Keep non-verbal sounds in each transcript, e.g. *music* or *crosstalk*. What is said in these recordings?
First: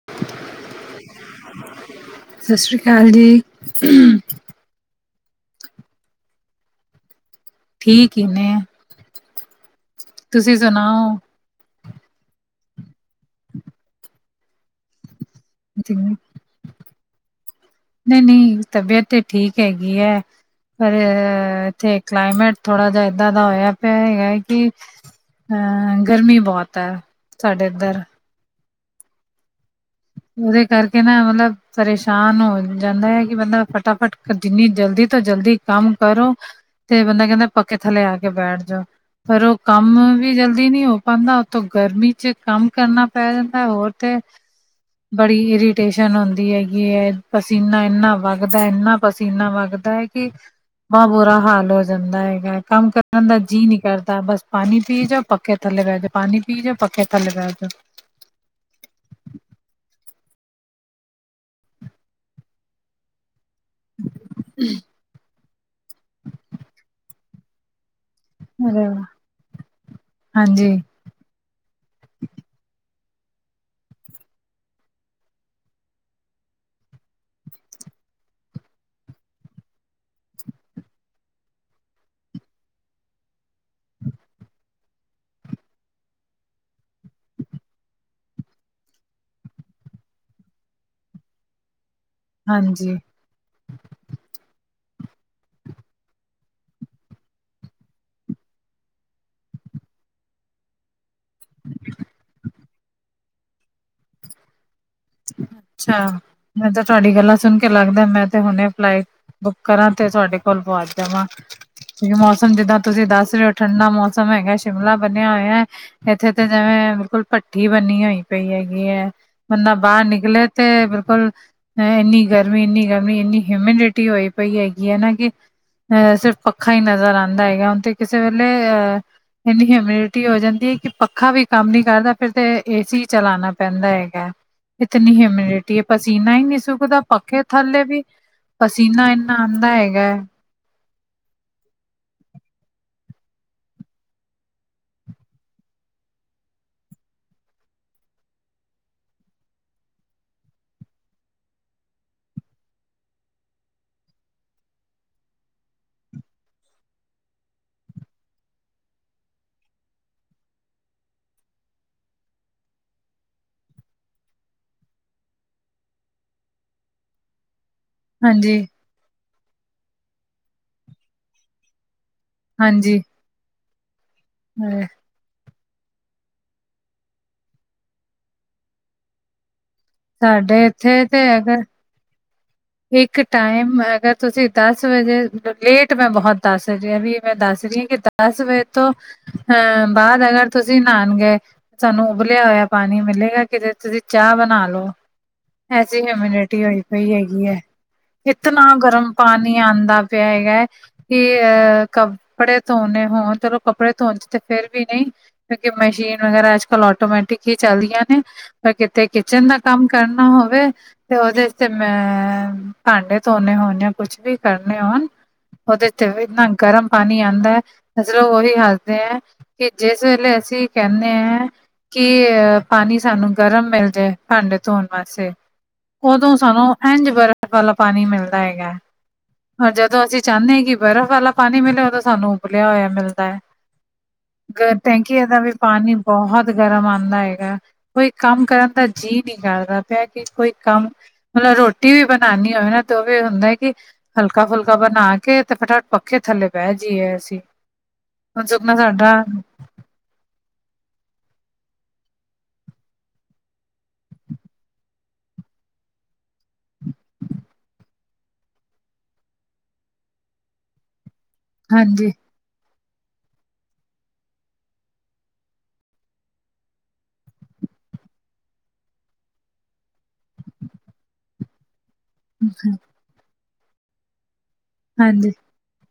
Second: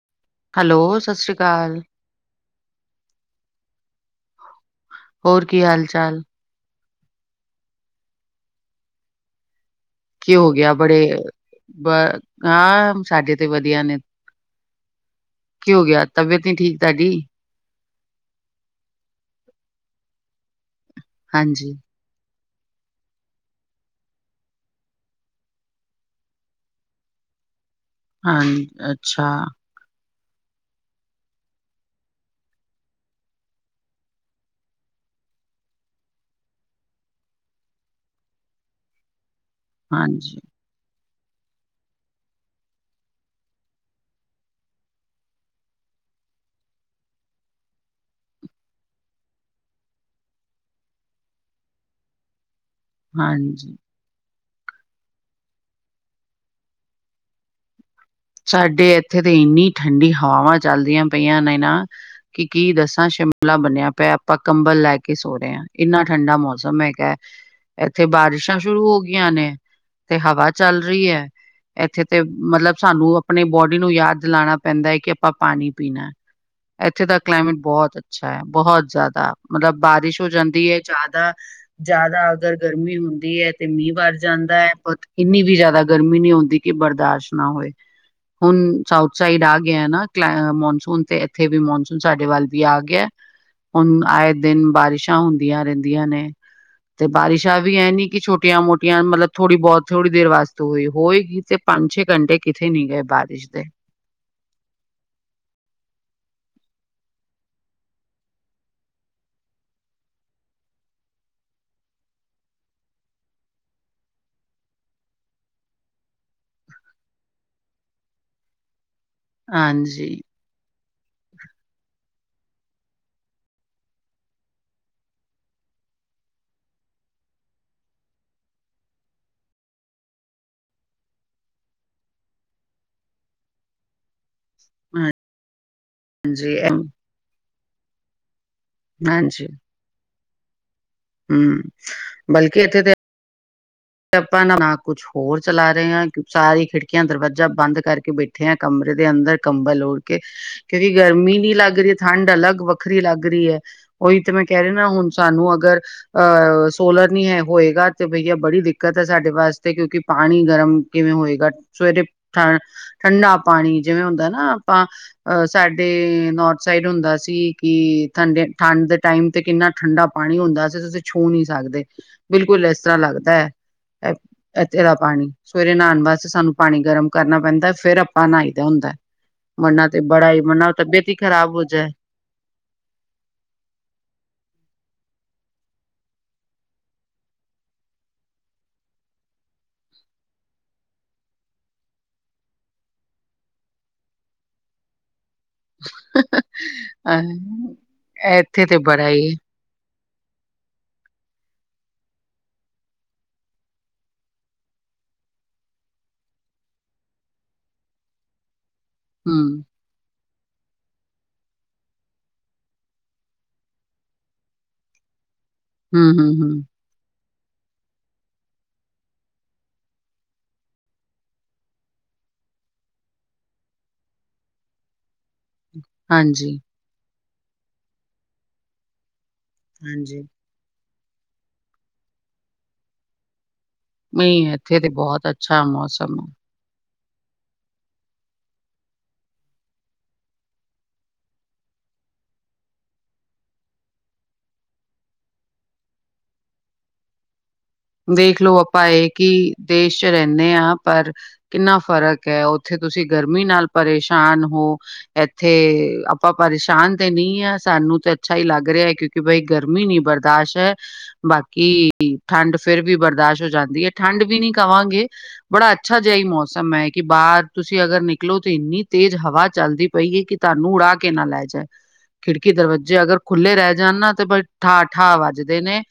*inaudible* Hello, ਸਾਸਰੀ ਕਾਲ। ਸ਼ਾਸਰੀ ਕਾਲ ਜੀ। ਹੋਰ ਕੀ ਹਾਲ-ਚਾਲ? ਠੀਕ ਈ ਨੇ। ਕਿ ਹੋ ਤੁਸੀਂ ਗਿਆ ਸੁਣਾਓ? ਬੜੇ, ਹਾਂ ਸਾਡੇ ਤੇ ਵਧੀਆ ਨੇ। ਕਿ ਹੋ ਗਿਆ, ਤਬੀਅਤ ਨੀ ਠੀਕ ਤ੍ਹ‌ਾਡੀ? ਨ‌ਈਂ-ਨ‌ਈਂ, ਤਬੀਅਤ ਤੇ ਠੀਕ ਹੈਗੀ ਐ। ਪਰ ਹਾਂਜੀ, ਇੱਥੇ ਕਲਾਈਮੇਟ ਥੋੜਾ ਜਹਾ ਏਦਾਂ ਦਾ ਹੋਇਆ ਪਿਆ ਹੈਗਾ ਕਿ ਅ ਗਰਮੀ ਬਹੁਤ ਐ, ਸਾਡੇ ਇੱਧਰ। ਹਾਂ ਅੱਛਾ। ਉਹਦੇ ਕਰਕੇ ਨਾ ਮਤਲਬ ਪਰੇਸ਼ਾਨ ਹੋ ਜਾਂਦਾ ਐ ਕਿ ਬੰਦਾ, ਫਟਾ-ਫਟ ਜਿੰਨੀ ਜਲਦੀ ਤੋਂ ਜਲਦੀ ਕੰਮ ਕਰੋ ਤੇ ਬੰਦਾ ਕਹਿੰਦਾ ਪੱਖੇ ਥੱਲੇ ਆ ਕੇ ਬੈਠ ਜਾਓ। ਪਰ ਉਹ ਕੰਮ ਵੀ ਹਾਂਜੀ। ਜਲਦੀ ਨ‌ਈ ਹੋ ਪਾਂਦਾ ਉਥੋਂ ਗਰਮੀ ਚ ਕੰਮ ਕਰਨਾ ਪੈ ਜਾਂਦਾ ਹੋਰ ਤੇ ਬੜੀ ਇਰੀਟੇਸ਼ਨ ਹੁੰਦੀ ਹੈਗੀ ਐ। ਪਸੀਨਾ ਇਨਾ ਵਗਦਾ ਇੰਨਾ ਪਸੀਨਾ ਵਗਦਾ ਹੈ ਕਿ ਬਹੁ ਬੁਰਾ ਹਾਲ ਹੋ ਜਾਂਦਾ ਹੈਗਾ, ਕੰਮ ਕਰ ਰਨ ਦਾ ਜੀ ਹਾਂਜੀ, ਨੀ ਕਰਦਾ, ਬਸ ਪਾਨੀ ਪੀ ਜਾਓ, ਪੱਖੇ ਥੱਲੇ ਬਹਿ ਕੇ ਪਾਣੀ ਪੀ ਜਾਓ ਪੱਖੇ ਥੱਲੇ ਬਹਿ ਜਾਓ। ਸਾਡੇ ਇੱਥੇ ਤੇ ਇੰਨੀ ਠੰਡੀ ਹਵਾਵਾਂ ਚੱਲਦੀਆਂ ਪਈਆਂ ਨੇ ਨਾ, ਕਿ ਕੀ ਦੱਸਾਂ ਸ਼ਿਮਲਾ ਬੰਨਿਆ ਪਿਆ, ਆਪਾਂ ਕੰਬਲ ਲੈ ਕੇ ਸੋ ਰ‌ਏ ਆ, ਇੰਨਾ ਠੰਡਾ ਮੌਸਮ ਹੈਗਾ। ਇੱਥੇ ਬਾਰਿਸ਼ਾਂ ਸ਼ੁਰੂ ਅਰੇ ਹੋ ਵਾਹ! ਗਈਆਂ ਨੇ ਤੇ ਹਵਾ ਹਾਂਜੀ ਚੱਲ ਰਹੀ ਐ। ਇੱਥੇ ਤੇ ਮਤਲਬ ਸਾ‌‌ਨੂੰ ਆਪਣੀ ਬੋਡੀ ਨੂੰ ਯਾਦ ਦਿਲਾਣਾ ਪੈਂਦਾ ਏ ਕਿ, ਆਪਾਂ ਪਾਨੀ ਪੀਣਾ। ਇੱਥੇ ਦਾ ਕਲਾਈਮੇਟ ਬਹੁਤ ਅੱਛਾ ਐ, ਬਹੁਤ ਜ਼ਿਆਦਾ ਮਤਲਬ ਬਾਰਿਸ਼ ਹੋ ਜਾਂਦੀ ਏ ਜ਼ਿਆਦਾ ਜ਼ਾਦਾ ਅਗਰ ਗਰਮੀ ਹੁੰਦੀ ਏ ਤੇ ਮੀਂਹ ਵਰ ਜਾਂਦਾ ਏ। ਪਰ ਇੰਨੀ ਵੀ ਜ਼ਿਆਦਾ ਗਰਮੀ ਨੀ ਹੁੰਦੀ। ਕਿ ਬਰਦਾਸ਼ਤ ਨਾ ਹੋਏ। ਹੁਣ ਸਾਊਥ ਸਾਈਡ ਆ ਗਿਆ ਨਾ, ਕ ਮੌਨਸੂਨ ਤੇ ਇੱਥੇ ਵੀ ਮੌਨਸੂਨ ਸਾਡੇ ਵੱਲ ਵੀ ਆ ਹਾਂਜੀ ਗਿਆ। ਹੁਣ ਆਏ ਦਿਨ ਬਾਰਿਸ਼ਾਂ ਹੁੰਦੀਆਂ ਰਹਿੰਦੀਆਂ ਨੇ। ਤੇ ਬਾਰਿਸ਼ਾਂ ਵੀ ਇਹ ਨੀ ਕਿ ਛੋਟੀਆਂ-ਮੋਟੀਆਂ ਮਤਲਬ ਥੋੜ੍ਹੀ ਬਹੁਤ ਥੋੜ੍ਹੀ ਦੇਰ ਵਾਸਤੇ ਹੋਈ-ਹੋਏ ਤੇ ਪੰਜ-ਛੇ ਘੰਟੇ ਕਿਥੇ ਨ‌ਈਂ ਗਏ ਬਾਰਿਸ਼ ਦੇ ਅੱਛਾ, ਮੈਂ ਤਾਂ ਤੁਹਾਡੀ ਗੱਲਾਂ ਸੁਣ ਕੇ ਲੱਗਦਾ ਮੈਂ ਤੇ ਹੁਣੇ ਫਲਾਈਟ ਬੁੱਕ ਕਰਾਂ ਤੇ ਤੁਹਾਡੇ ਕੋਲ ਪਹੁੰਚ ਜਾਵਾਂ। ਉਂਕਿ ਮੌਸਮ ਜਿੱਦਾਂ ਤੁਸੀਂ ਦੱਸ ਰ‌ਏ ਓ ਠੰਡਾ ਮੌਸਮ ਹੈਗਾ, ਸ਼ਿਮਲਾ ਬਣਿਆ ਹੋਇਆ ਐ। ਇੱਥੇ ਤਾਂ ਜਿਵੇਂ ਬਿਲਕੁਲ ਭੱਠੀ ਬੰਨੀ ਹੋਈ ਪਈ ਹੈਗੀ ਐ। ਹਾਂਜੀ। ਪਲੇ ਤੇ ਬਿਲਕੁਲ ਇੰਨੀ ਗਰਮੀ, ਇੰਨੀ ਗਰਮੀ ਇੰਨੀ ਹਿਊਮਿਨਿਟੀ ਹੋਈ ਪਈ ਹੈਗੀ ਐ ਨਾ ਕਿ ਅ ਸਿਰਫ ਪੱਖਾ ਈ ਨਜ਼ਰ ਆਂਦਾ ਹੈਗਾ। ਹੁਣ ਤੇ ਕਿਸੇ ਵੇਲੇ ਅਹ- ਏਨੀ ਹਿਮਿਡਿਟੀ ਹੋ ਜਾਂਦੀ ਏ ਕੀ ਪੱਖਾ ਵੀ ਕੰਮ ਨੀਂ ਕਰਦਾ। ਫੇਰ ਤੇ ਏ ਸੀ ਈ ਚਲਾਣਾ ਪੈਂਦਾ ਹੈਗਾ। ਇਤਨੀ ਹਿਮਿਡਿਟੀ ਐ, ਪਸੀਨਾ ਈ ਹਾਂਜੀ, ਨੀਂ ਐਮ- ਸੁਖਦਾ ਪੱਖੇ ਥੱਲੇ ਵੀ। ਪਸੀਨਾ ਏਨਾ ਆਂਦਾ ਹੈਗਾ। ਹਂ, ਬਲਕਿ ਇੱਥੇ ਤੇ ਤੇ ਆਪਾਂ ਨਾਂ ਨਾ ਕੁਛ ਹੋਰ ਚਲਾ ਰਹੇ ਆਂ, ਸਾਰੀ ਖਿੜਕੀਆਂ ਦਰਵਾਜ਼ਾ ਬੰਦ ਕਰਕੇ ਬੈਠੇ ਇੱਥੇ ਆ ਕਮਰੇ ਦੇ ਅੰਦਰ ਕੰਬਲ ਔੜ ਕੇ ਕਿਉਂਕਿ ਗਰਮੀ ਨੀਂ ਲੱਗ ਰਹੀ ਐ, ਠੰਡ ਅਲੱਗ ਵੱਖਰੀ ਲੱਗ ਰਹੀ ਐ। ਉਹੀ ਤੇ ਮੈਂ ਕਹਿ ਰਿਹਾ ਨਾ ਹੁਣ ਸਾਨੂੰ ਅਗਰ, ਅਹ ਸੋਲਰ ਨੀਂ ਹੈ ਹੋਏਗਾ ਤੇ ਬਈਆ ਬੜੀ ਦਿੱਕਤ ਦਿੱਕਤ ਐ ਸਾਡੇ ਵਾਸਤੇ, ਕਿਉਂਕਿ ਪਾਣੀ ਗਰਮ ਕਿਵੇਂ ਹੋਏਗਾ? ਸਵੇਰੇ ਠ ਠੰਡਾ ਪਾਣੀ ਜਿਵੇਂ ਹੁੰਦਾ ਨਾ ਆਪਾਂ ਅਹ ਸਾਡੇ ਨੌਰਥ ਸਾਈਡ ਹੁੰਦਾ ਸੀ ਕਿ ਠੰਡੇ ਹਾਂਜੀ ਠੰਡ ਦੇ ਟਾਈਮ ਤੇ ਕਿੰਨਾ ਠੰਡਾ ਪਾਣੀ ਹੁੰਦਾ ਸੀ। ਅਸੀਂ ਤੁਸੀਂ ਛੂਹ ਨੀਂ ਸਕਦੇ। ਬਿਲਕੁਲ ਇਸ ਤਰ੍ਹਾਂ ਹਾਂਜੀ ਲੱਗਦਾ ਐ, ਇੱਥੇ ਦਾ ਪਾਣੀ। ਸਵੇਰੇ ਨਹਾਉਣ ਵਾਸਤੇ ਸਾਨੂੰ ਪਾਣੀ ਗਰਮ ਕਰਨਾ ਪੈਂਦਾ, ਫੇਰ ਆਪਾਂ ਨਾਈ ਦਾ ਹੁੰਦਾ। ਮਨਾ ਤੇ ਬੜਾ ਈ, ਸਾਡੇ ਮਨਾ ਇੱਥੇ ਤਬੀਅਤ ਈ ਤੇ ਖਰਾਬ ਅਗਰ ਹੋ ਜਾਏ। ਇੱਕ ਟਾਈਮ ਅਗਰ ਤੁਸੀਂ ਦਸ ਵਜੇ ਲੇਟ ਮੈਂ ਬੋਤ ਦੱਸ ਰਹੀ ਵੀ ਮੈਂ ਦੱਸ ਰੀ ਆ ਕਿ ਦਸ ਵਜੇ ਤੋਂ ਅਹ ਬਾਦ ਅਗਰ ਤੁਸੀਂ ਨਾਨ ਗਏ ਸਾਨੂੰ ਉਬਲਿਆ ਹੋਇਆ ਪਾਣੀ ਮਿਲੇਗਾ ਕਿਤੇ ਤੁਸੀਂ ਚਾਅ ਬਣਾ ਲਓ। ਐਸੀ ਹਿਓਮੀਡਿਟੀ ਹੋਈ ਪਈ ਹੈਗੀ ਏ। ਇਤਨਾ ਇੱਥੇ ਤੇ ਬੜਾ ਗਰਮ ਹੀ ਪਾਣੀ ਨਈ ਆਂਦਾ ਪਿਆ ਹੈਗਾ। ਕੀ ਅਹ ਕੱਪੜੇ ਧੋਣੇ ਹੋਣ, ਚਲੋ ਕੱਪੜੇ ਧੋਣ ਚ ਤੇ ਫੇਰ ਵੀ ਨਈਂ ਕਿਉਂਕਿ ਮਸ਼ੀਨ ਵਗੈਰਾ ਅੱਜ-ਕਲ ਆਟੋਮੈਟਿਕ ਈ ਚੱਲਦੀਆਂ ਨੇਂ। ਫ ਕਿਤੇ ਕਿਚਨ ਦਾ ਹਮ ਕੰਮ ਕਰਨਾ ਹੋਵੇ ਤੇ ਓਦੇ ਚ ਤੇ ਮੈਂ ਭਾਂਡੇ ਧੋਣੇ ਹੋਣ ਜਾਂ ਕੁਛ ਵੀ ਕਰਨੇ ਹੋਣ, ਓਦੇ ਤੇ ਹਮ ਵੀ ਹਮ ਏਨਾਂ ਹਮ ਗਰਮ ਪਾਣੀ ਆਂਦਾ ਐ ਅਸੀ ਓਵੀ ਹੱਸਦੇ ਆ ਕੀ ਜਿਸ ਵੇਲੇ ਅਸੀਂ ਕੈਣੇ ਐ। ਕੀ ਅ ਪਾਣੀ ਸਾਨੂੰ ਗਰਮ ਮਿਲ ਜੇ ਭਾਂਡੇ ਧੋਣ ਵਾਸੇ। ਓਦੋਂ ਹਾਂਜੀ ਸਾਨੂੰ ਏਂਝ ਬਰਫ਼ ਵਾਲਾ ਪਾਣੀ ਮਿਲਦਾ ਹੈਗਾ। ਪਰ ਜਦੋਂ ਅਸੀਂ ਹਾਂਜੀ ਚਾਣੇ ਕੀ ਬਰਫ਼ ਵਾਲਾ ਪਾਣੀ ਮਿਲੇ, ਉਦੋਂ ਸਾਨੂੰ ਉਬਲਿਆ ਹੋਇਆ ਮਿਲਦਾ ਐ। ਨਹੀਂ ਗ ਇੱਥੇ ਤੇ ਟੈਂਕੀਆਂ ਬਹੁਤ ਦਾ ਵੀ ਅੱਛਾ ਪਾਣੀ ਮੌਸਮ ਹੈ ਬਹੁਤ ਗਰਮ ਆਂਦਾ ਹੈਗਾ। ਕੋਈ ਕੰਮ ਕਰਨ ਦਾ ਜੀਅ ਨੀਂ ਕਰਦਾ ਪਿਆ ਕੀ ਕੋਈ ਕੰਮ ਮਤਲਬ ਰੋਟੀ ਵੀ ਬਣਾਣੀ ਹੋਏ ਨਾਂ ਤੇ ਓ ਵੀ ਹੁੰਦਾ ਕੀ ਹਲਕਾ-ਫੁਲਕਾ ਬਣਾ ਕੇ ਤੇ ਫਟਾ-ਫਟ ਪੱਖੇ ਥੱਲੇ ਬਹਿ ਜਈਏ ਅਸੀਂ। ਦੇੇਖ ਹੁਣ ਲਓ ਸੁਖਨਾ ਆਪਾਂ ਏ ਸਾਡਾ ਕਿ ਦੇਸ਼ ਚ ਰੈਂਣੇ ਆਂ ਪਰ ਕਿੰਨਾ ਫ਼ਰਕ ਐ, ਓਥੇ ਤੁਸੀਂ ਗਰਮੀ ਨਾਲ ਪਰੇਸ਼ਾਨ ਹੋ। ਏਥੇ ਆਪਾਂ ਪਰੇਸ਼ਾਨ ਤੇ ਨੀਂ ਆਂ, ਸਾਨੂੰ ਤੇ ਅੱਛਾ ਈ ਲੱਗ ਰਿਹਾ ਕਿਉਂਕਿ ਕਿ ਬਈ ਗਰਮੀ ਨੀਂ ਬਰਦਾਸ਼ਤ ਐ। ਬਾਕੀ ਹਾਂਜੀ ਠੰਡ ਫਿਰ ਵੀ ਬਰਦਾਸ਼ ਹੋ ਜਾਂਦੀ ਐ, ਠੰਡ ਵੀ ਨੀਂ ਕਵਾਂਗੇ। ਬੜਾ ਅੱਛਾ ਜਿਆ ਈ ਮੌਸਮ ਏ ਕਿ ਬਾਰ ਤੁਸੀਂ ਅਗਰ ਨਿਕਲੋ ਤਾਂ ਏਨੀ ਤੇਜ਼ ਹਵਾ ਚੱਲਦੀ ਪਈ ਐ ਕੀ ਤਾਨੂੰ ਉੜਾ ਕੇ ਨਾਂ ਲੈ ਜਾਏ। *inaudible* ਖਿੜਕੀ, ਦਰਵਜੇ ਅਗਰ ਖੁੱਲ੍ਹੇ ਰੈ ਜਾਣ ਨਾਂ ਤੇ ਬ ਠਾ-ਠਾ ਹਾਂਜੀ ਵੱਜਦੇ ਨੇਂ।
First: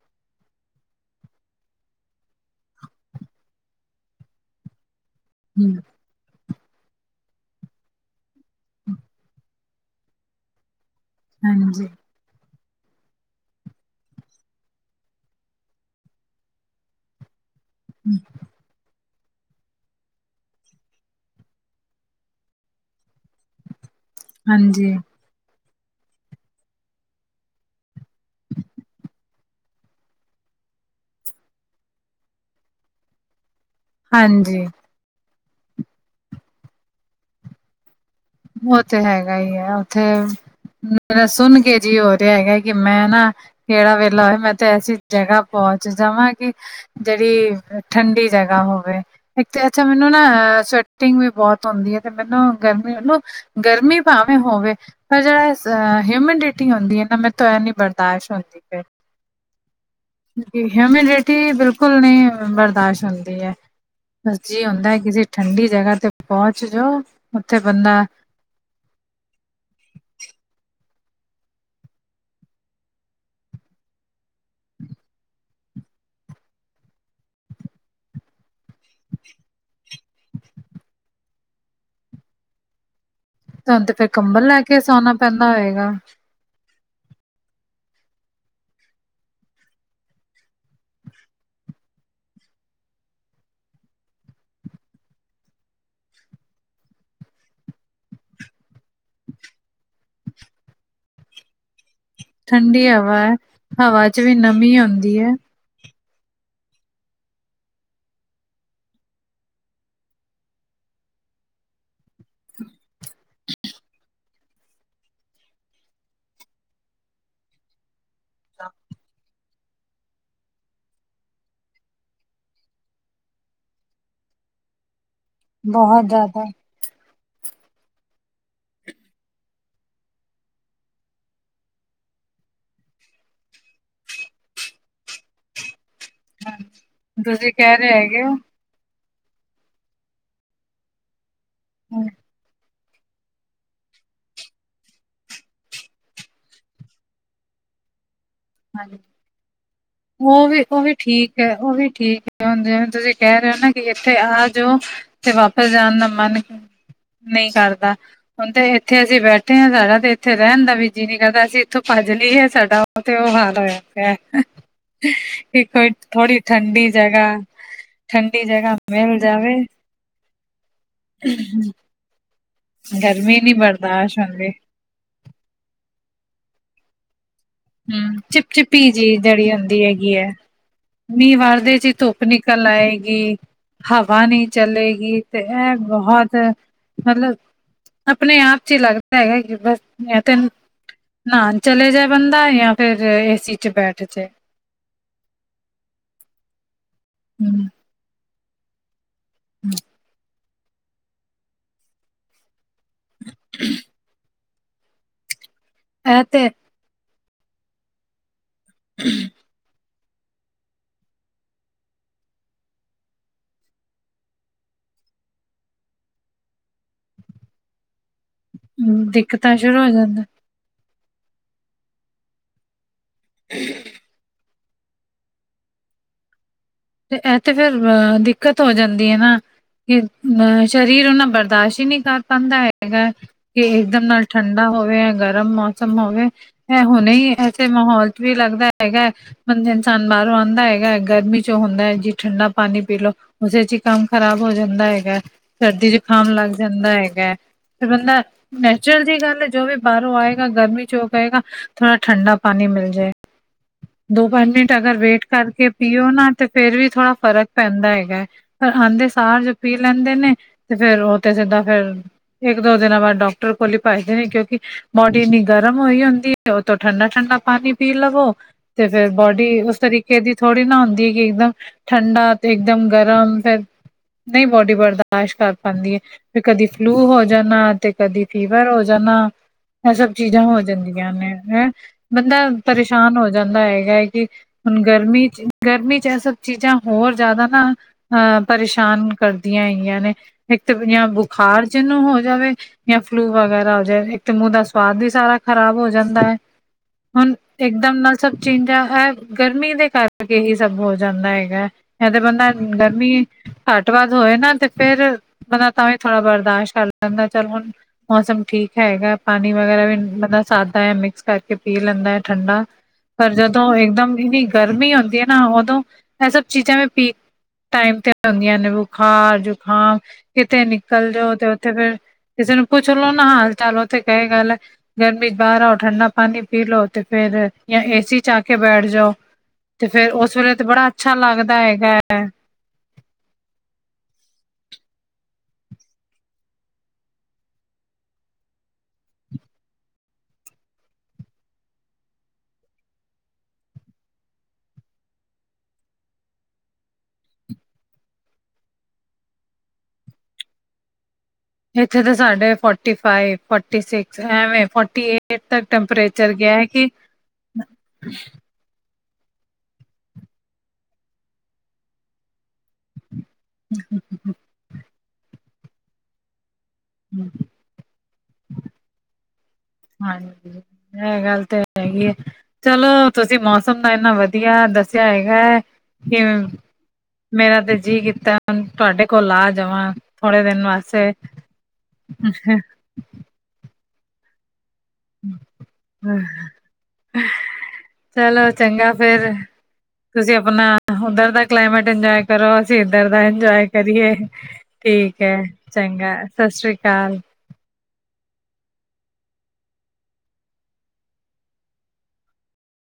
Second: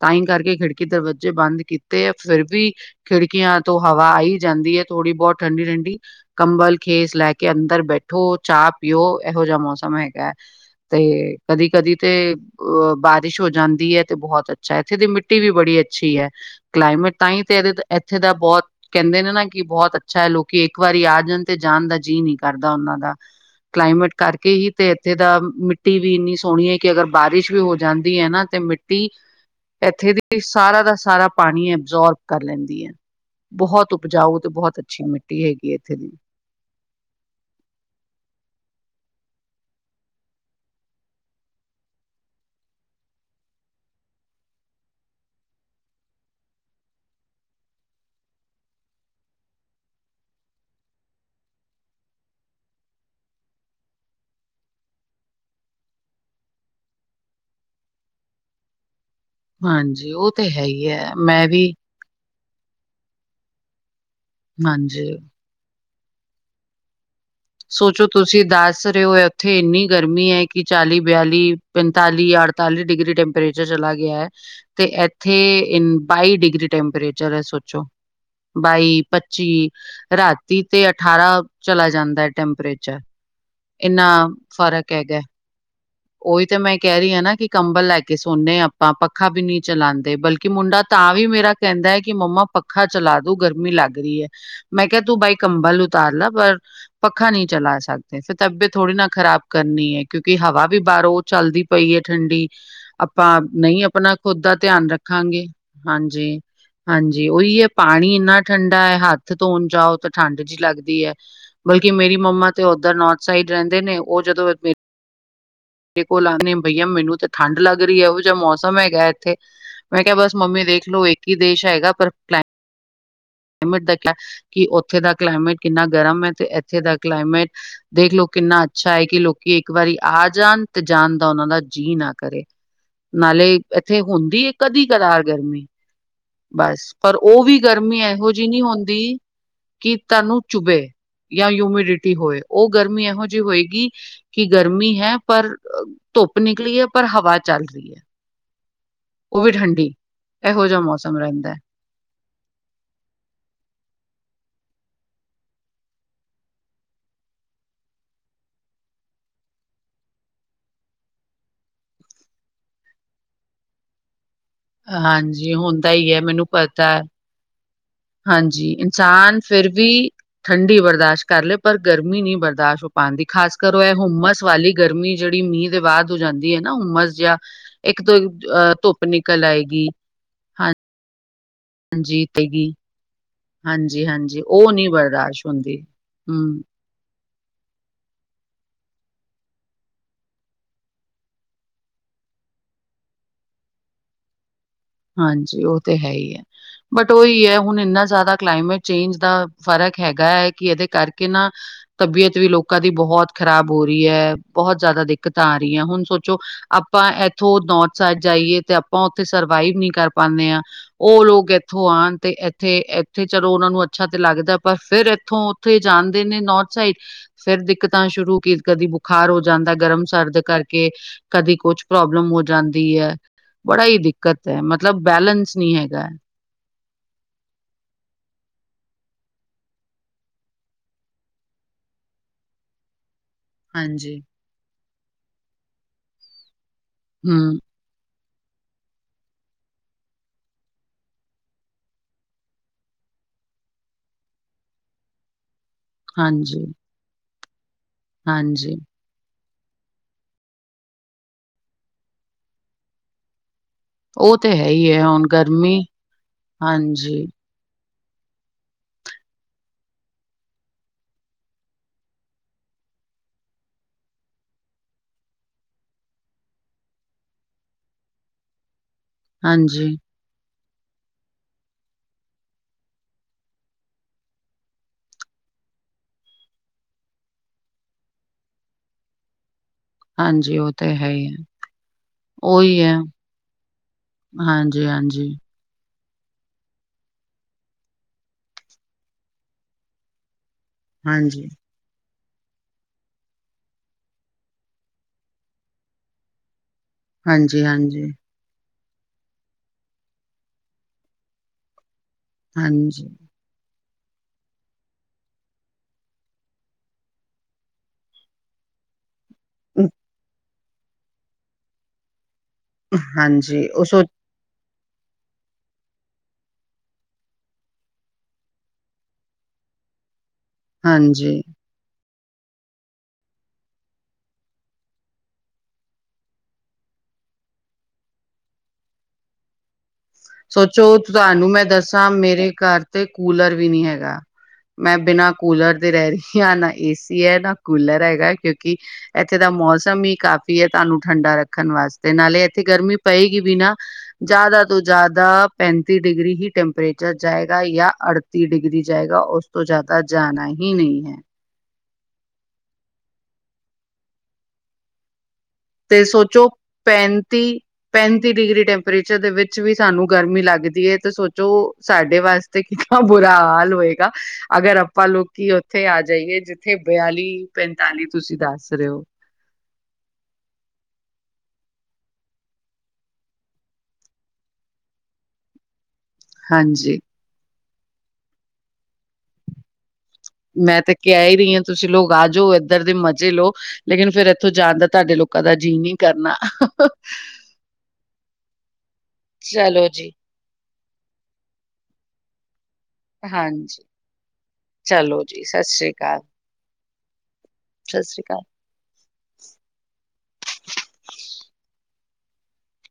ਤਾਂ ਈ ਕਰਕੇ ਖਿੜਕੀ ਦਰਵਜ ਜੇ ਬੰਦ ਕੀਤੇ ਐ, ਫੇਰ ਵੀ ਖਿੜਕੀਆਂ ਤੋਂ ਹਵਾ ਆਈ ਜਾਂਦੀ ਏ ਥੋੜੀ ਬੋਤ ਹਮ ਠੰਡੀ-ਠੰਡੀ ਕੰਬਲ ਖੇਸ ਲੈ ਕੇ ਅੰਦਰ ਬੈਠੋ, ਚਾਹ ਪੀਓ। ਇਹੋ ਜਹਾ ਮੌਸਮ ਹੈਗਾ। ਤੇ ਹਾਂਜੀ ਕਦੀ-ਕਦੀ ਤੇ ਅ ਬਾਰਿਸ਼ ਹੋ ਜਾਂਦੀ ਐ ਤੇ ਬਹੁਤ ਅੱਛਾ, ਇੱਥੇ ਦੀ ਮਿੱਟੀ ਵੀ ਬੜੀ ਅੱਛੀ ਐ ਕਲਾਈਮੇਟ ਤਾਂਈ ਤੇ ਇਹਦੇ ਇੱਥੇ ਦਾ ਬਹੁਤ ਕਹਿੰਦੇ ਨੇਂ ਨਾਂ ਕਿ ਬਹੁਤ ਅੱਛਾ ਐ, ਲੋਕੀ ਇੱਕ ਵਾਰੀ ਆ ਜਾਣ ਤੇ ਜਾਣ ਦਾ ਜੀਅ ਨਹੀਂ ਕਰਦਾ ਉਹਨਾਂ ਦਾ। ਕਲਾਈਮੇਟ ਕਰਕੇ ਹੀ ਤੇ ਹਾਂਜੀ ਇੱਥੇ ਦਾ ਮਿੱਟ ਮਿੱਟੀ ਵੀ ਇੰਨੀ ਸੋਹਣੀ ਐ ਕਿ ਅਗਰ ਬਾਰਿਸ਼ ਵੀ ਹੋ ਜਾਂਦੀ ਐ ਨਾਂ ਤੇ ਮਿੱਟੀ ਇੱਥੇ ਦੀ ਸਾਰਾ ਦਾ ਸਾਰਾ ਪਾਣੀ ਐਬਜ਼ੋਰਬ ਕਰ ਲੈਂਦੀ ਐ। ਬਹੁਤ ਉਪਜਾਊ ਤੇ ਹਾਂਜੀ ਬਹੁਤ ਅੱਛੀ ਮਿੱਟੀ ਟੀ ਹੈਗੀ ਇੱਥੇ ਦੀ ਓ ਤੇ ਹੈਗਾ ਈ ਐ ਓਥੇ ਮੇਰਾ ਸੁਣ ਕੇ ਜੀ ਹੋ ਰਿਆ ਹੈਗਾ, ਕੀ ਮੈਂ ਨਾਂ ਕੇੜਾ ਵੇਲਾ ਹੋਵੇ, ਮੈਂ ਤਾਂ ਐਸੀ ਜਗ੍ਹਾ ਪਹੁੰਚ ਜਾਵਾਂ ਕੀ ਜੇੜੀ ਠੰਡੀ ਜਗ੍ਹਾ ਹੋਵੇ। ਇੱਕ ਤੇ ਅੱਛਾ ਮੈਨੂੰ ਨਾਂ ਸਵੈਟਿੰਗ ਵੀ ਬਹੁਤ ਹੁੰਂਦੀ ਏ, ਤੇ ਮੈਨੂੰ ਗਰਮੀ ਨੂੰ ਗਰਮੀ ਭਾਵੇਂ ਹੋਵੇ। ਫਿਰ ਜੇਰਾ ਸ ਅ ਹਿਊਮਿਡਿਟੀ ਹੁੰਦੀ ਏ ਨਾਂ, ਮੇਰੇ ਤੋਂ ਐ ਨੀ ਬਰਦਾਸ਼ਤ ਹੁੰਦੀ ਫਿਰ। ਹਾਂਜੀ ਉਹ ਤੇ ਜੀ, ਹੈ ਹੀ ਹੈ ਹਿਊਮਿਡਿਟੀ ਮੈਂ ਬਿਲਕੁਲ ਵੀ ਬਿਲਕੁਲ ਨੀਂ ਬਰਦਾਸ਼ਤ ਹੁੰਦੀ ਏ, ਬ ਜੀ ਹੁੰਦਾ ਹਾਂਜੀ। ਕਿਸੇ ਠੰਡੀ ਜਗ੍ਹਾ ਤੇ ਪੋਂਚ ਜੋੋ। ਸੋਚੋ ਤੁਸੀਂ ਦੱਸ ਰੇ ਓ ਐ ਓਥੇ ਏਨੀ ਗਰਮੀ ਐ ਕੀ ਚਾਲੀ, ਬਿਆਲੀ, ਪੰਤਾਲੀ, ਅਠ ਪੰਤਾਲੀ ਡਿਗਰੀ ਟੈਂਪਰੇਚਰ ਚਲਾ ਗਿਆ ਐ। ਤੇ ਏਥੇ ਏ ਬਾਈ ਡਿਗਰੀ ਟੈਂਪਰੇਚਰ ਐ, ਸੋਚੋ। ਬਾਈ, ਪੱਚੀ ਰਾਤੀ ਤੇ ਅਠਾਰਾਂ ਚਲਾ ਜਾਂਦਾ। ਟੈਂਪਰੇਚਰ। ਤਾਨੂੰ ਤੇ ਫੇਰ ਇੰਨਾ ਕੰਬਲ ਲੈ ਕੇ ਸੌਣਾ ਪੈਂਦਾ ਹੋਏਗਾ। ਓਈ ਤੇ ਮੈਂ ਕੈ ਰੀ ਆ ਨਾਂ ਕੀ ਕੰਬਲ ਲੈ ਕੇ ਸੋਨੇ ਆ ਆਪਾਂ। ਪੱਖਾ ਵੀ ਨੀਂ ਚਲਾਂਦੇ ਬਲਕਿ ਮੁੰਡਾ ਤਾਂ ਵੀ ਮੇਰਾ ਕਹਿੰਦਾ ਐ ਕਿ ਮੰਮਾ ਪੱਖਾ ਚਲਾ ਦੋ, ਗਰਮੀ ਲੱਗ ਰਹੀ ਐ। ਮੈਂ ਕਿਹਾ ਤੂੰ ਬਾਈ ਕੰਬਲ ਉਤਾਰ ਲਾ ਪਰ ਪੱਖਾ ਨਈਂ ਚਲਾ ਸਕਦੇ ਫਿਰ ਤਬੀਅਤ ਥੋੜ੍ਹੀ ਨਾਂ ਖ਼ਰਾਬ ਕਰਨੀ ਐ ਕਿਉਂਕਿ ਹਵਾ ਵੀ ਬਾਹਰੋਂ ਚੱਲਦੀ ਪਈ ਐ ਠੰਡੀ, ਹਵਾ ਹੈ ਆਪਾਂ ਨਈਂ ਹਵਾ ਆਪਣਾ ਚ ਵੀ ਖੁਦ ਦਾ ਨਮੀ ਧਿਆਨ ਹੁੰਦੀ ਹੈ। ਰੱਖਾਂਗੇ। ਹਾਂਜੀ। ਹਾਂਜੀ ਉਹੀ ਐ, ਪਾਣੀ ਇੰਨਾ ਠੰਡਾ ਐ ਹੱਥ ਧੋਣ ਜਾਓ ਤਾਂ ਠੰਡ ਜਿਹੀ ਲੱਗਦੀ ਐ। ਬਲਕਿ ਮੇਰੀ ਮੰਮਾ ਤੇ ਓਧਰ ਨੋੌਰਥ ਸਾਈਡ ਰਹਿੰਦੇ ਨੇਂ ਉਹ ਜਦੋਂ ਮਰੇ ਕੋਲ ਆਂਦੇ ਬਈਆ ਮੈਨੂੰ ਤਾਂ ਠੰਢ ਲੱਗ ਰਹੀ ਐ, ਉਹ ਜਿਹਾ ਮੌਸਮ ਹੈਗਾ ਇੱਥੇ। ਮੈਂ ਕਿਹਾ ਬਸ ਮੰਮੀ ਦੇਖ ਲਓ, ਇੱਕ ਹੀ ਦੇਸ਼ ਹੈਗਾ ਪਰ ਕਲਾਇਮਟ ਦਾ *unintelligible* ਕਿ ਉੱਥੇ ਦਾ ਕਲਾਈਮੇਟ ਕਿੰਨਾ ਬਹੁਤ ਗਰਮ ਐ, ਤੇ ਜ਼ਿਆਦਾ ਇੱਥੇ ਦਾ ਕਲਾਈਮੇਟ ਦੇਖ ਲਓ ਕਿੰਨਾ ਅੱਛਾ ਐ ਕਿ ਲੋਕੀ ਇੱਕ ਵਾਰੀ ਆ ਜਾਨ ਤੇ ਜਾਣ ਦਾ ਉਹਨਾਂ ਦਾ ਜੀਅ ਨਾਂ ਕਰੇ। ਨਾਲੇ ਇੱਥੇ ਹੁੰਦੀ ਏ ਕਦੀ ਕਦਾਰ ਗਰਮੀ ਬਸ ਪਰ ਉਹ ਤੁਸੀਂ ਵੀ ਕਹਿ ਰਹੇ ਗਰਮੀ ਹੈਗੇ ਇਹੋ ਹੋ ਜਿਹੀ ਨ੍ਹੀਂ ਹੁੰਦੀ ਕਿ ਤੁਾਨੂੰ ਚੁਭੇ ਜਾਂ ਯੂਮਿਡਿਟੀ ਹੋਏ, ਉਹ ਗਰਮੀ ਇਹੋ ਜਿਹੀ ਹੋਏਗੀ ਕਿ ਗਰਮੀ ਹੈ ਪਰ ਧੁੱਪ ਨਿਕਲੀ ਐ। ਪਰ ਹਵਾ ਚੱਲ ਰਹੀ ਐ। ਹਾਂਜੀ, ਉਹ ਵੀ, ਇਹੋ ਜਿਹਾ ਉਹ ਵੀ ਮੌਸਮ ਠੀਕ ਐ। ਰਹਿੰਦਾ। ਹੈ। ਉਹ ਵੀ ਠੀਕ ਐ। ਕਿ ਜਿਵੇਂ ਤੁਸੀਂ ਕਹਿ ਰਹੇ ਹੋ ਨਾਂ ਕਿ ਇੱਥੇ ਆ ਜਾਓ ਤੇ ਵਾਪਿਸ ਜਾਣ ਦਾ ਮਨ ਕੀ ਨਹੀਂ ਕਰਦਾ। ਹੁਣ ਤੇ ਇੱਥੇ ਅਸੀਂ ਬੈਠੇ ਆਂ, ਸਾਡਾ ਤੇ ਇੱਥੇ ਰਹਿਣ ਦਾ ਵੀ ਜੀਅ ਨੀਂ ਕਰਦਾ। ਅਸੀਂ ਇੱਥੋਂ ਭੱਜ ਲਈਏ ਸਾਡਾ ਤੇ ਉਹ ਹਾਲ ਹੋਇਆ ਪਿਆ। ਹਾਂਜੀ ਕਿ ਕੋਈ ਹੁੰਦਾ ਈ ਐ, ਥੋੜੀ ਮੈਨੂੰ ਠੰਡੀ ਪਤਾ। ਜਗ੍ਹਾ ਠੰਡੀ ਹਾਂਜੀ, ਜਗ੍ਹਾ ਮਿਲ ਇਨਸਾਨ ਜਾਵੇ ਫਿਰ ਵੀ ਠੰਡੀ ਬਰਦਾਸ਼ਤ ਕਰ ਲਏ, ਪਰ ਗਰਮੀ ਨਹੀਂ ਬਰਦਾ ਲਾਸ਼ ਹੋ ਪਾਂਦੀ, ਗਰਮੀ ਨੀ ਖਾਸ ਕਰ ਉਹ ਇਹ ਏ ਬਰਦਾਸ਼ਤ ਹੁਮਸ ਹੁੰਦੀ। ਵਾਲੀ ਗਰਮੀ ਜਿਹੜੀ ਮੀਂਹ ਦੇ ਬਾਅਦ ਹੋ ਜਾਂਦੀ ਐ ਨਾਂ ਉਮਸ ਜਿਹਾ ਹਂ, ਚਿਪ ਚਿਪੀ ਜੀ ਜਿਹੜੀ ਹੁੰਦੀ ਹੈਗੀ ਐ, ਮੀਂਹ ਵਰਦੇ ਚ ਚ ਧੁੱਪ ਹਾਂਜੀ ਨਿਕਲ ਤੇਗੀ ਆਏਗੀ। ਹਾਂਜੀ ਹਵਾ ਹਾਂਜੀ ਨ੍ਹੀਂ ਉਹ ਨਹੀਂ ਚਲੇੇਗੀ ਤੇ ਬਰਦਾਸ਼ਤ ਇਹ ਹੁੰਦੀ ਬਹੁਤ ਹਮ ਮਤਲਬ ਆਪਣੇ ਆਪ ਚ ਈ ਲੱਗਦਾ ਹੈਗਾ ਕਿ ਬਸ ਮੈਂ ਤੈਨੂੰ ਨਾਨ ਚਲੇ ਜਾਏ ਬੰਦਾ ਜਾਂ ਫੇਰ ਏਸੀ ਚ ਬੈਠ ਜਾਏ। ਹਾਂਜੀ, ਉਹ ਤੇ ਹੈ ਹੀ ਹੈ ਬਟ ਉਹੀ ਹੈ ਹੂੰ, ਹੁਣ ਇੰਨਾ ਜ਼ਿਆਦਾ ਕਲਾਈਮੇਟ ਚੇਂਜ ਦਾ ਫ਼ਰਕ ਹੈਗਾ, ਹੈ ਕਿ ਇਹਦੇ ਕਰਕੇ ਨਾ ਤਬੀਅਤ ਵੀ ਲੋਕ ਲੋਕਾਂ ਦੀ ਬਹੁਤ ਖ਼ਰਾਬ ਹੋ ਰਹੀ ਹੈ ਬਹੁਤ ਜ਼ਿਆਦਾ ਦਿੱਕਤਾਂ ਆ ਰਹੀਆਂ ਹੁਣ ਇਹ ਸੋਚੋ ਤੇ ਆਪਾਂ ਇੱਥੋਂ ਨੌਥ ਸਾਈਡ ਜਾਈਏ ਤੇ ਆਪਾਂ ਉੱਥੇ ਸਰਵਾਈਵ ਨਹੀਂ ਕਰ ਪਾਉਂਦੇ ਹਾਂ। ਉਹ ਲੋਕ ਇੱਥੋਂ ਆਉਣ ਤੇ ਇੱਥੇ- ਇੱਥੇ ਚਲੋ ਉਹਨਾਂ ਨੂੰ ਅੱਛਾ, ਤੇ ਲੱਗਦਾ ਪਰ ਫਿਰ ਇੱਥੋਂ ਉੱਥੇ ਜਾਂਦੇ ਨੇ ਨੌਰਥ ਸਾਈਡ ਫੇਰ ਦਿੱਕਤਾਂ ਸ਼ੁਰੂ ਕਿ ਕਦੀ ਬੁਖਾਰ ਹੋ ਦਿੱਕਤਾਂ ਜਾਂਦਾ ਸ਼ੁਰੂ ਹੋ ਗਰਮ- ਸਰਦ ਕਰਕੇ ਕਦੀ ਕੁਛ ਪ੍ਰੋਬਲਮ ਹੋ ਜਾਂਦੀ ਹੈ। ਬੜਾ ਹੀ ਦਿੱਕਤ ਹੈ, ਮਤਲਬ ਬੈਲੇਂਸ ਨਹੀਂ ਹੈਗਾ। ਇਹ ਤੇ ਫੇਰ ਦਿੱਕਤ ਹੋ ਜਾਂਦੀ ਹੈ ਨਾ ਕਿ ਅ ਸਰੀਰ ਉਹਨਾ ਬਰਦਾਸ਼ਤ ਹੀ ਨਹੀਂ ਕਰ ਪਾਉਂਦਾ ਹੈਗਾ। ਕਿ ਇੱਕਦਮ ਹਾਂਜੀ। ਨਾਲ ਠੰਡਾ ਹੋਵੇ ਗਰਮ ਮੌਸਮ ਹੋਵੇ ਇਹ ਹੁਣੇ ਹੀ ਹੂੰ, ਐਸੇ ਮਾਹੌਲ ਵੀ ਲੱਗਦਾ ਹੈਗਾ ਹੈਤਬ ਇਨਸਾਨ ਬਾਹਰੋਂ ਆਉਂਦਾ ਹੈਗਾ ਹੈ। ਗਰਮੀ ਚ ੋਂ ਹੁੰਦਾ ਹੈ ਜੀ ਠੰਡਾ ਪਾਣੀ ਪੀ ਲਓ ਉਸਦੇ ਚ ਹੀ ਕੰਮ ਖ਼ਰਾਬ ਹੋ ਜਾਂਦਾ ਹੈਗਾ ਸਰਦੀ ਚ ਖਾਮ ਲੱਗ ਹਾਂਜੀ, ਜਾਂਦਾ ਹੈਗਾ ਹੈ। ਤੇ ਬੰਦਾ ਹਾਂਜੀ ਨੈਚੁਰਲ ਜਿਹੀ ਗੱਲ ਜੋ ਵੀ ਬਾਹਰੋਂ ਆਏਗਾ ਗਰਮੀ ਜੋਗਾਏਗਾ ਥੋੜਾ ਠੰਡਾ ਪਾਣੀ ਮਿਲ ਜਾਏ। ਉਹ ਦੋ-ਪੰਜ ਤੇ ਹੈ ਮਿੰਟ ਹੀ ਅਗਰ ਹੈ ਵੇਟ ਹੁਣ ਕਰਕੇ ਗਰਮੀ ਪੀਓ, ਨਾ ਤੇ ਫੇਰ ਵੀ ਥੋੜਾ ਹਾਂਜੀ, ਫਰਕ ਫਰਕ ਪੈਂਦਾ ਹੈਗਾ, ਪਰ ਆਉਂਦੇ ਸਾਰ ਜੋ ਪੀ ਲੈਂਦੇ ਨੇ ਤੇ ਫੇਰ ਉਹ ਤੇ ਸਿੱਧਾ ਫੇਰ ਇੱਕ ਦੋ ਦਿਨਾਂ ਬਾਅਦ ਡਾਕਟਰ ਕੋਲ ਹੀ ਭੱਜਦੇ ਨੇ ਕਿਉਂਕਿ, ਬੋਡੀ ਇੰਨੀ ਗਰਮ ਹੋਈ ਹੁੰਦੀ ਹੈ। ਉਹ ਤੋਂ ਠੰਡਾ-ਠੰਡਾ ਪਾਣੀ ਪੀ ਲਵੋ। ਤੇ ਫੇਰ, ਬੋਡੀ ਉਸ ਹਾਂਜੀ, ਤਰੀਕੇ ਦੀ ਥੋੜੀ ਨਾ ਹੁੰਦੀ। ਇੱਕਦਮ ਠੰਡਾ ਇੱਕਦਮ ਗਰਮ ਫੇਰ, ਨਹੀਂ, ਬੋਡੀ ਬਰਦਾਸ਼ਤ ਕਰ ਪਾਉਂਦੀ ਹੈ। ਵੀ ਕਦੀ ਫਲੂ ਹੋ ਜਾਣਾ, ਤੇ ਕਦੀ ਫੀਵਰ ਹੋ ਜਾਣਾ। ਇਹ ਸਭ ਚੀਜ਼ਾਂ ਹਾਂਜੀ ਹੋ ਉਹ ਤੇ ਹੈ ਜਾਂਦੀਆਂ ਹੀ ਨੇ ਹੈ ਹੈਂ। ਬੰਦਾ ਉਹੀ ਹੈ ਪਰੇਸ਼ਾਨ ਹੋ ਜਾਂਦਾ ਹੈਗਾ ਹੈ, ਕਿ ਹੁਣ ਹਾਂਜੀ, ਹਾਂਜੀ। ਗਰਮੀ ਚ ਗਰਮੀ ਚ ਇਹ ਸਭ ਚੀਜ਼ਾਂ ਹੋਰ ਜ਼ਿਆਦਾ ਨਾ ਅਹ ਪਰੇਸ਼ਾਨ ਕਰਦੀਆਂ ਹੈਗਆਂ ਨੇ। ਇੱਕ ਜਾਂ ਹਾਂਜੀ। ਬੁਖਾਰ ਜਿਹਨੂੰ ਹੋ ਜਾਵੇ। ਜਾਂ ਫਲੂ ਵਗੈਰਾ ਹੋ ਜਾਵੇ, ਇੱਕ ਮੂੰਹ ਦਾ ਸਵਾਦ ਵੀ ਸਾਰਾ ਖ਼ਰਾਬ ਹੋ ਜਾਂਦਾ ਹੈ। ਹੁਣ ਹਾਂਜੀ, ਇਕਦਮ ਹਾਂਜੀ, ਨਾਲ ਸਭ ਚੀਜਾ ਹੈ ਗਰਮੀ ਦੇ ਕਰ ਹੀ। ਸਭ ਹੋ ਜਾਂਦਾ ਹੈਗਾ ਹੈ ਤਾਂ ਬੰਦਾ ਹਾਂਜੀ, ਗਰਮੀ ਘੱਟ ਬਾਧ ਹੋਏ ਨਾ ਤੇ ਫੇਰ, ਬੰਦਾ ਤਾਂ ਵੀ ਥੋੜ੍ਹਾ ਬਰਦਾਸ਼ਤ ਕਰ ਲੈਂਦਾ ਚੱਲ ਹੁਣ। ਮੌਸਮ ਠੀਕ ਹੈਗਾ ਪਾਣੀ ਵਗੈਰਾ ਵੀ ਬੰਦਾ ਸਾਦਾ ਹੈ, ਮਿਕਸ ਕਰਕੇ ਪੀ ਲੈਂਦਾ ਹੈ ਠੰਡਾ। ਪਰ ਹਾਂਜੀ ਜਦੋਂ ਉਹ ਸੋ ਇੱਕਦਮ ਇੰਨੀ ਗਰਮੀ ਹੁੰਦੀ ਹੈ ਨਾ, ਉਦੋਂ ਇਹ ਸਭ ਚੀਜ਼ਾਂ ਵੀ ਪੀ ਟਾਈਮ ਤੇ ਹਗਆਂ ਨੇ ਬੁਖਾਰ ਜੁਕਾਮ ਕਿਤੇ ਨਿਕਲ ਜਾਓ ਹਾਂਜੀ। ਤੇ ਤੇ ਫੇਰ ਕਿਸੇ ਨੂੰ ਪੁੱਛ ਲੋੋ ਨਾ ਹਾਲ ਚਾਲੋਥ ਕਹੀ ਗੱਲ ਹੈ। ਗਰਮੀ ਚ ਬਾਹਰ ਆਓ ਠੰਡਾ ਪਾਣੀ ਪੀ ਲੋ ਤੇ ਫੇਰ ਜਾਂ ਏਸੀ ਚ ਆ ਕੇ ਬੈਠ ਜਾਓ। ਤੇ ਫੇਰ ਉਸ ਵੇਲੇ ਤੇ ਬੜਾ ਸੋਚੋ, ਅੱਛਾ ਤੁਹਾਨੂੰ ਲੱਗਦਾ ਮੈਂ ਹੈਗਾ ਐ ਦੱਸਾਂ ਮੇਰੇ ਘਰ ਤੇ ਕੂਲਰ ਵੀ ਨਹੀਂ ਹੈਗਾ। ਮੈਂ ਬਿਨਾਂ ਕੂਲਰ ਦੇ ਰਹਿ ਰਹੀ ਹਾਂ, ਨਾ ਏਸੀ ਹੈ ਨਾ ਕੂਲਰ ਹੈਗਾ ਕਿਉਂਕਿ ਇੱਥੇ ਦਾ ਮੌਸਮ ਹੀ ਕਾਫ਼ੀ ਹੈ ਤੁਹਾਨੂੰ ਠੰਡਾ ਰੱਖਣ ਵਾਸਤੇ ਨਾਲੇ ਇੱਥੇ ਗਰਮੀ ਪਏਗੀ ਬ ਨਾ ਜ਼ਿਆਦਾ ਤੋਂ ਜ਼ਿਆਦਾ ਪੈਂਤੀ ਡਿਗਰੀ ਹੀ ਟੈਂਪਰੇਚਰ ਜਾਏਗਾ ਜਾਂਾ ਅੜਤੀ ਡਿਗਰੀ ਜਾਏਗਾ ਉਸ ਤੋਂ ਜ਼ਿਆਦਾ ਜਾਣਾ ਹੀ ਨਹੀਂ ਹੈ। ਇੱਥੇ ਤਾਂ ਸਾਡੇ ਫੋਰਟੀ- ਫਿਵ, ਫੋਟੀ- ਸਿਕਸ ਐਵੇ ਫੋਟੀ ਏਟ ਤ- *unintelligible* ਤੇ ਸੋਚੋ ਪੈਂਤੀ ਪੈਂਤੀ ਡਿਗਰੀ ਟੈਂਪ ਟਪਰੇਚਰ ਦੇ ਵਿੱਚ ਵੀ ਸਾਨੂੰ ਗਰਮੀ ਲੱਗਦੀ ਹੈ ਤੇ ਸੋਚੋ ਸਾਡੇ ਵਾਸਤੇ ਕਿਦਨਾ ਬੁਰਾ- ਹਾਲ ਹੋਏਗਾ ਅਗਰ ਆਪਾਂ ਲੋਕੀ ਉੱਥੇ ਆ ਜਾਈਏ ਜਿੱਥੇ ਬਿਆਲੀ- ਪੈਂਤਾਲੀ ਤੁਸੀਂ ਦੱਸ ਰਹੇ ਹੋ। ਹਾਂਜੀ, ਇਹ ਗੱਲ ਤੇ ਹੈਗੀ ਆ ਚਲੋ ਤੁਸੀਂ ਮੌਸਮ ਦਾ ਇੰਨਾ ਵਧੀਆ ਦੱਸਿਆ ਹੈਗਾ ਐ। ਕਿਵੇਂ ਹਾਂਜੀ, ਮੇਰਾ ਤੇ ਜੀਅ ਕੀਤਾ, ਤੁਹਾਡੇ ਕੋਲ ਆ ਜਾਵਾਂ! ਥੋੜੇ ਦਿਨ ਮੈਂ ਤਾਂ ਵਾਸਤੇ। ਕਹਿ ਹੀ ਰਹੀ ਆਂ ਤੁਸੀਂ ਲੋਕ ਆ ਜਾਓ, ਇੱਧਰ ਦੇ ਮਜ਼ੇ ਲੋ ਲੇਕਿਨ ਫੇਰ ਇੱਥੋਂ ਜਾਣ ਦਾ ਤੁਹਾਡੇ ਲੋਕਾਂ ਦਾ ਜੀਅ ਨੀਂ ਕਰਨਾ। *unintelligible* ਚਲੋ ਚੰਗਾ ਫੇਰ, ਚਲੋ ਜੀ, ਤੁਸੀਂ ਆਪਣਾ ਉੱਧਰ ਦਾ ਕਲਾਈਮੇਟ ਇੰਜੋਏ ਕਰੋ ਅਸੀਂ ਇੱਧਰ ਦਾ ਇੰਜੋਏ ਹਾਂਜੀ, ਕਰੀਏ, ਠੀਕ ਚਲੋ ਐ ਜੀ, ਸਤਿ ਸ੍ਰੀ ਚੰਗਾ ਅਕਾਲ, ਸਤ ਸ੍ਰੀ ਅਕਾਲ। ਸਤਿ ਸ਼੍ਰੀ ਅਕਾਲ।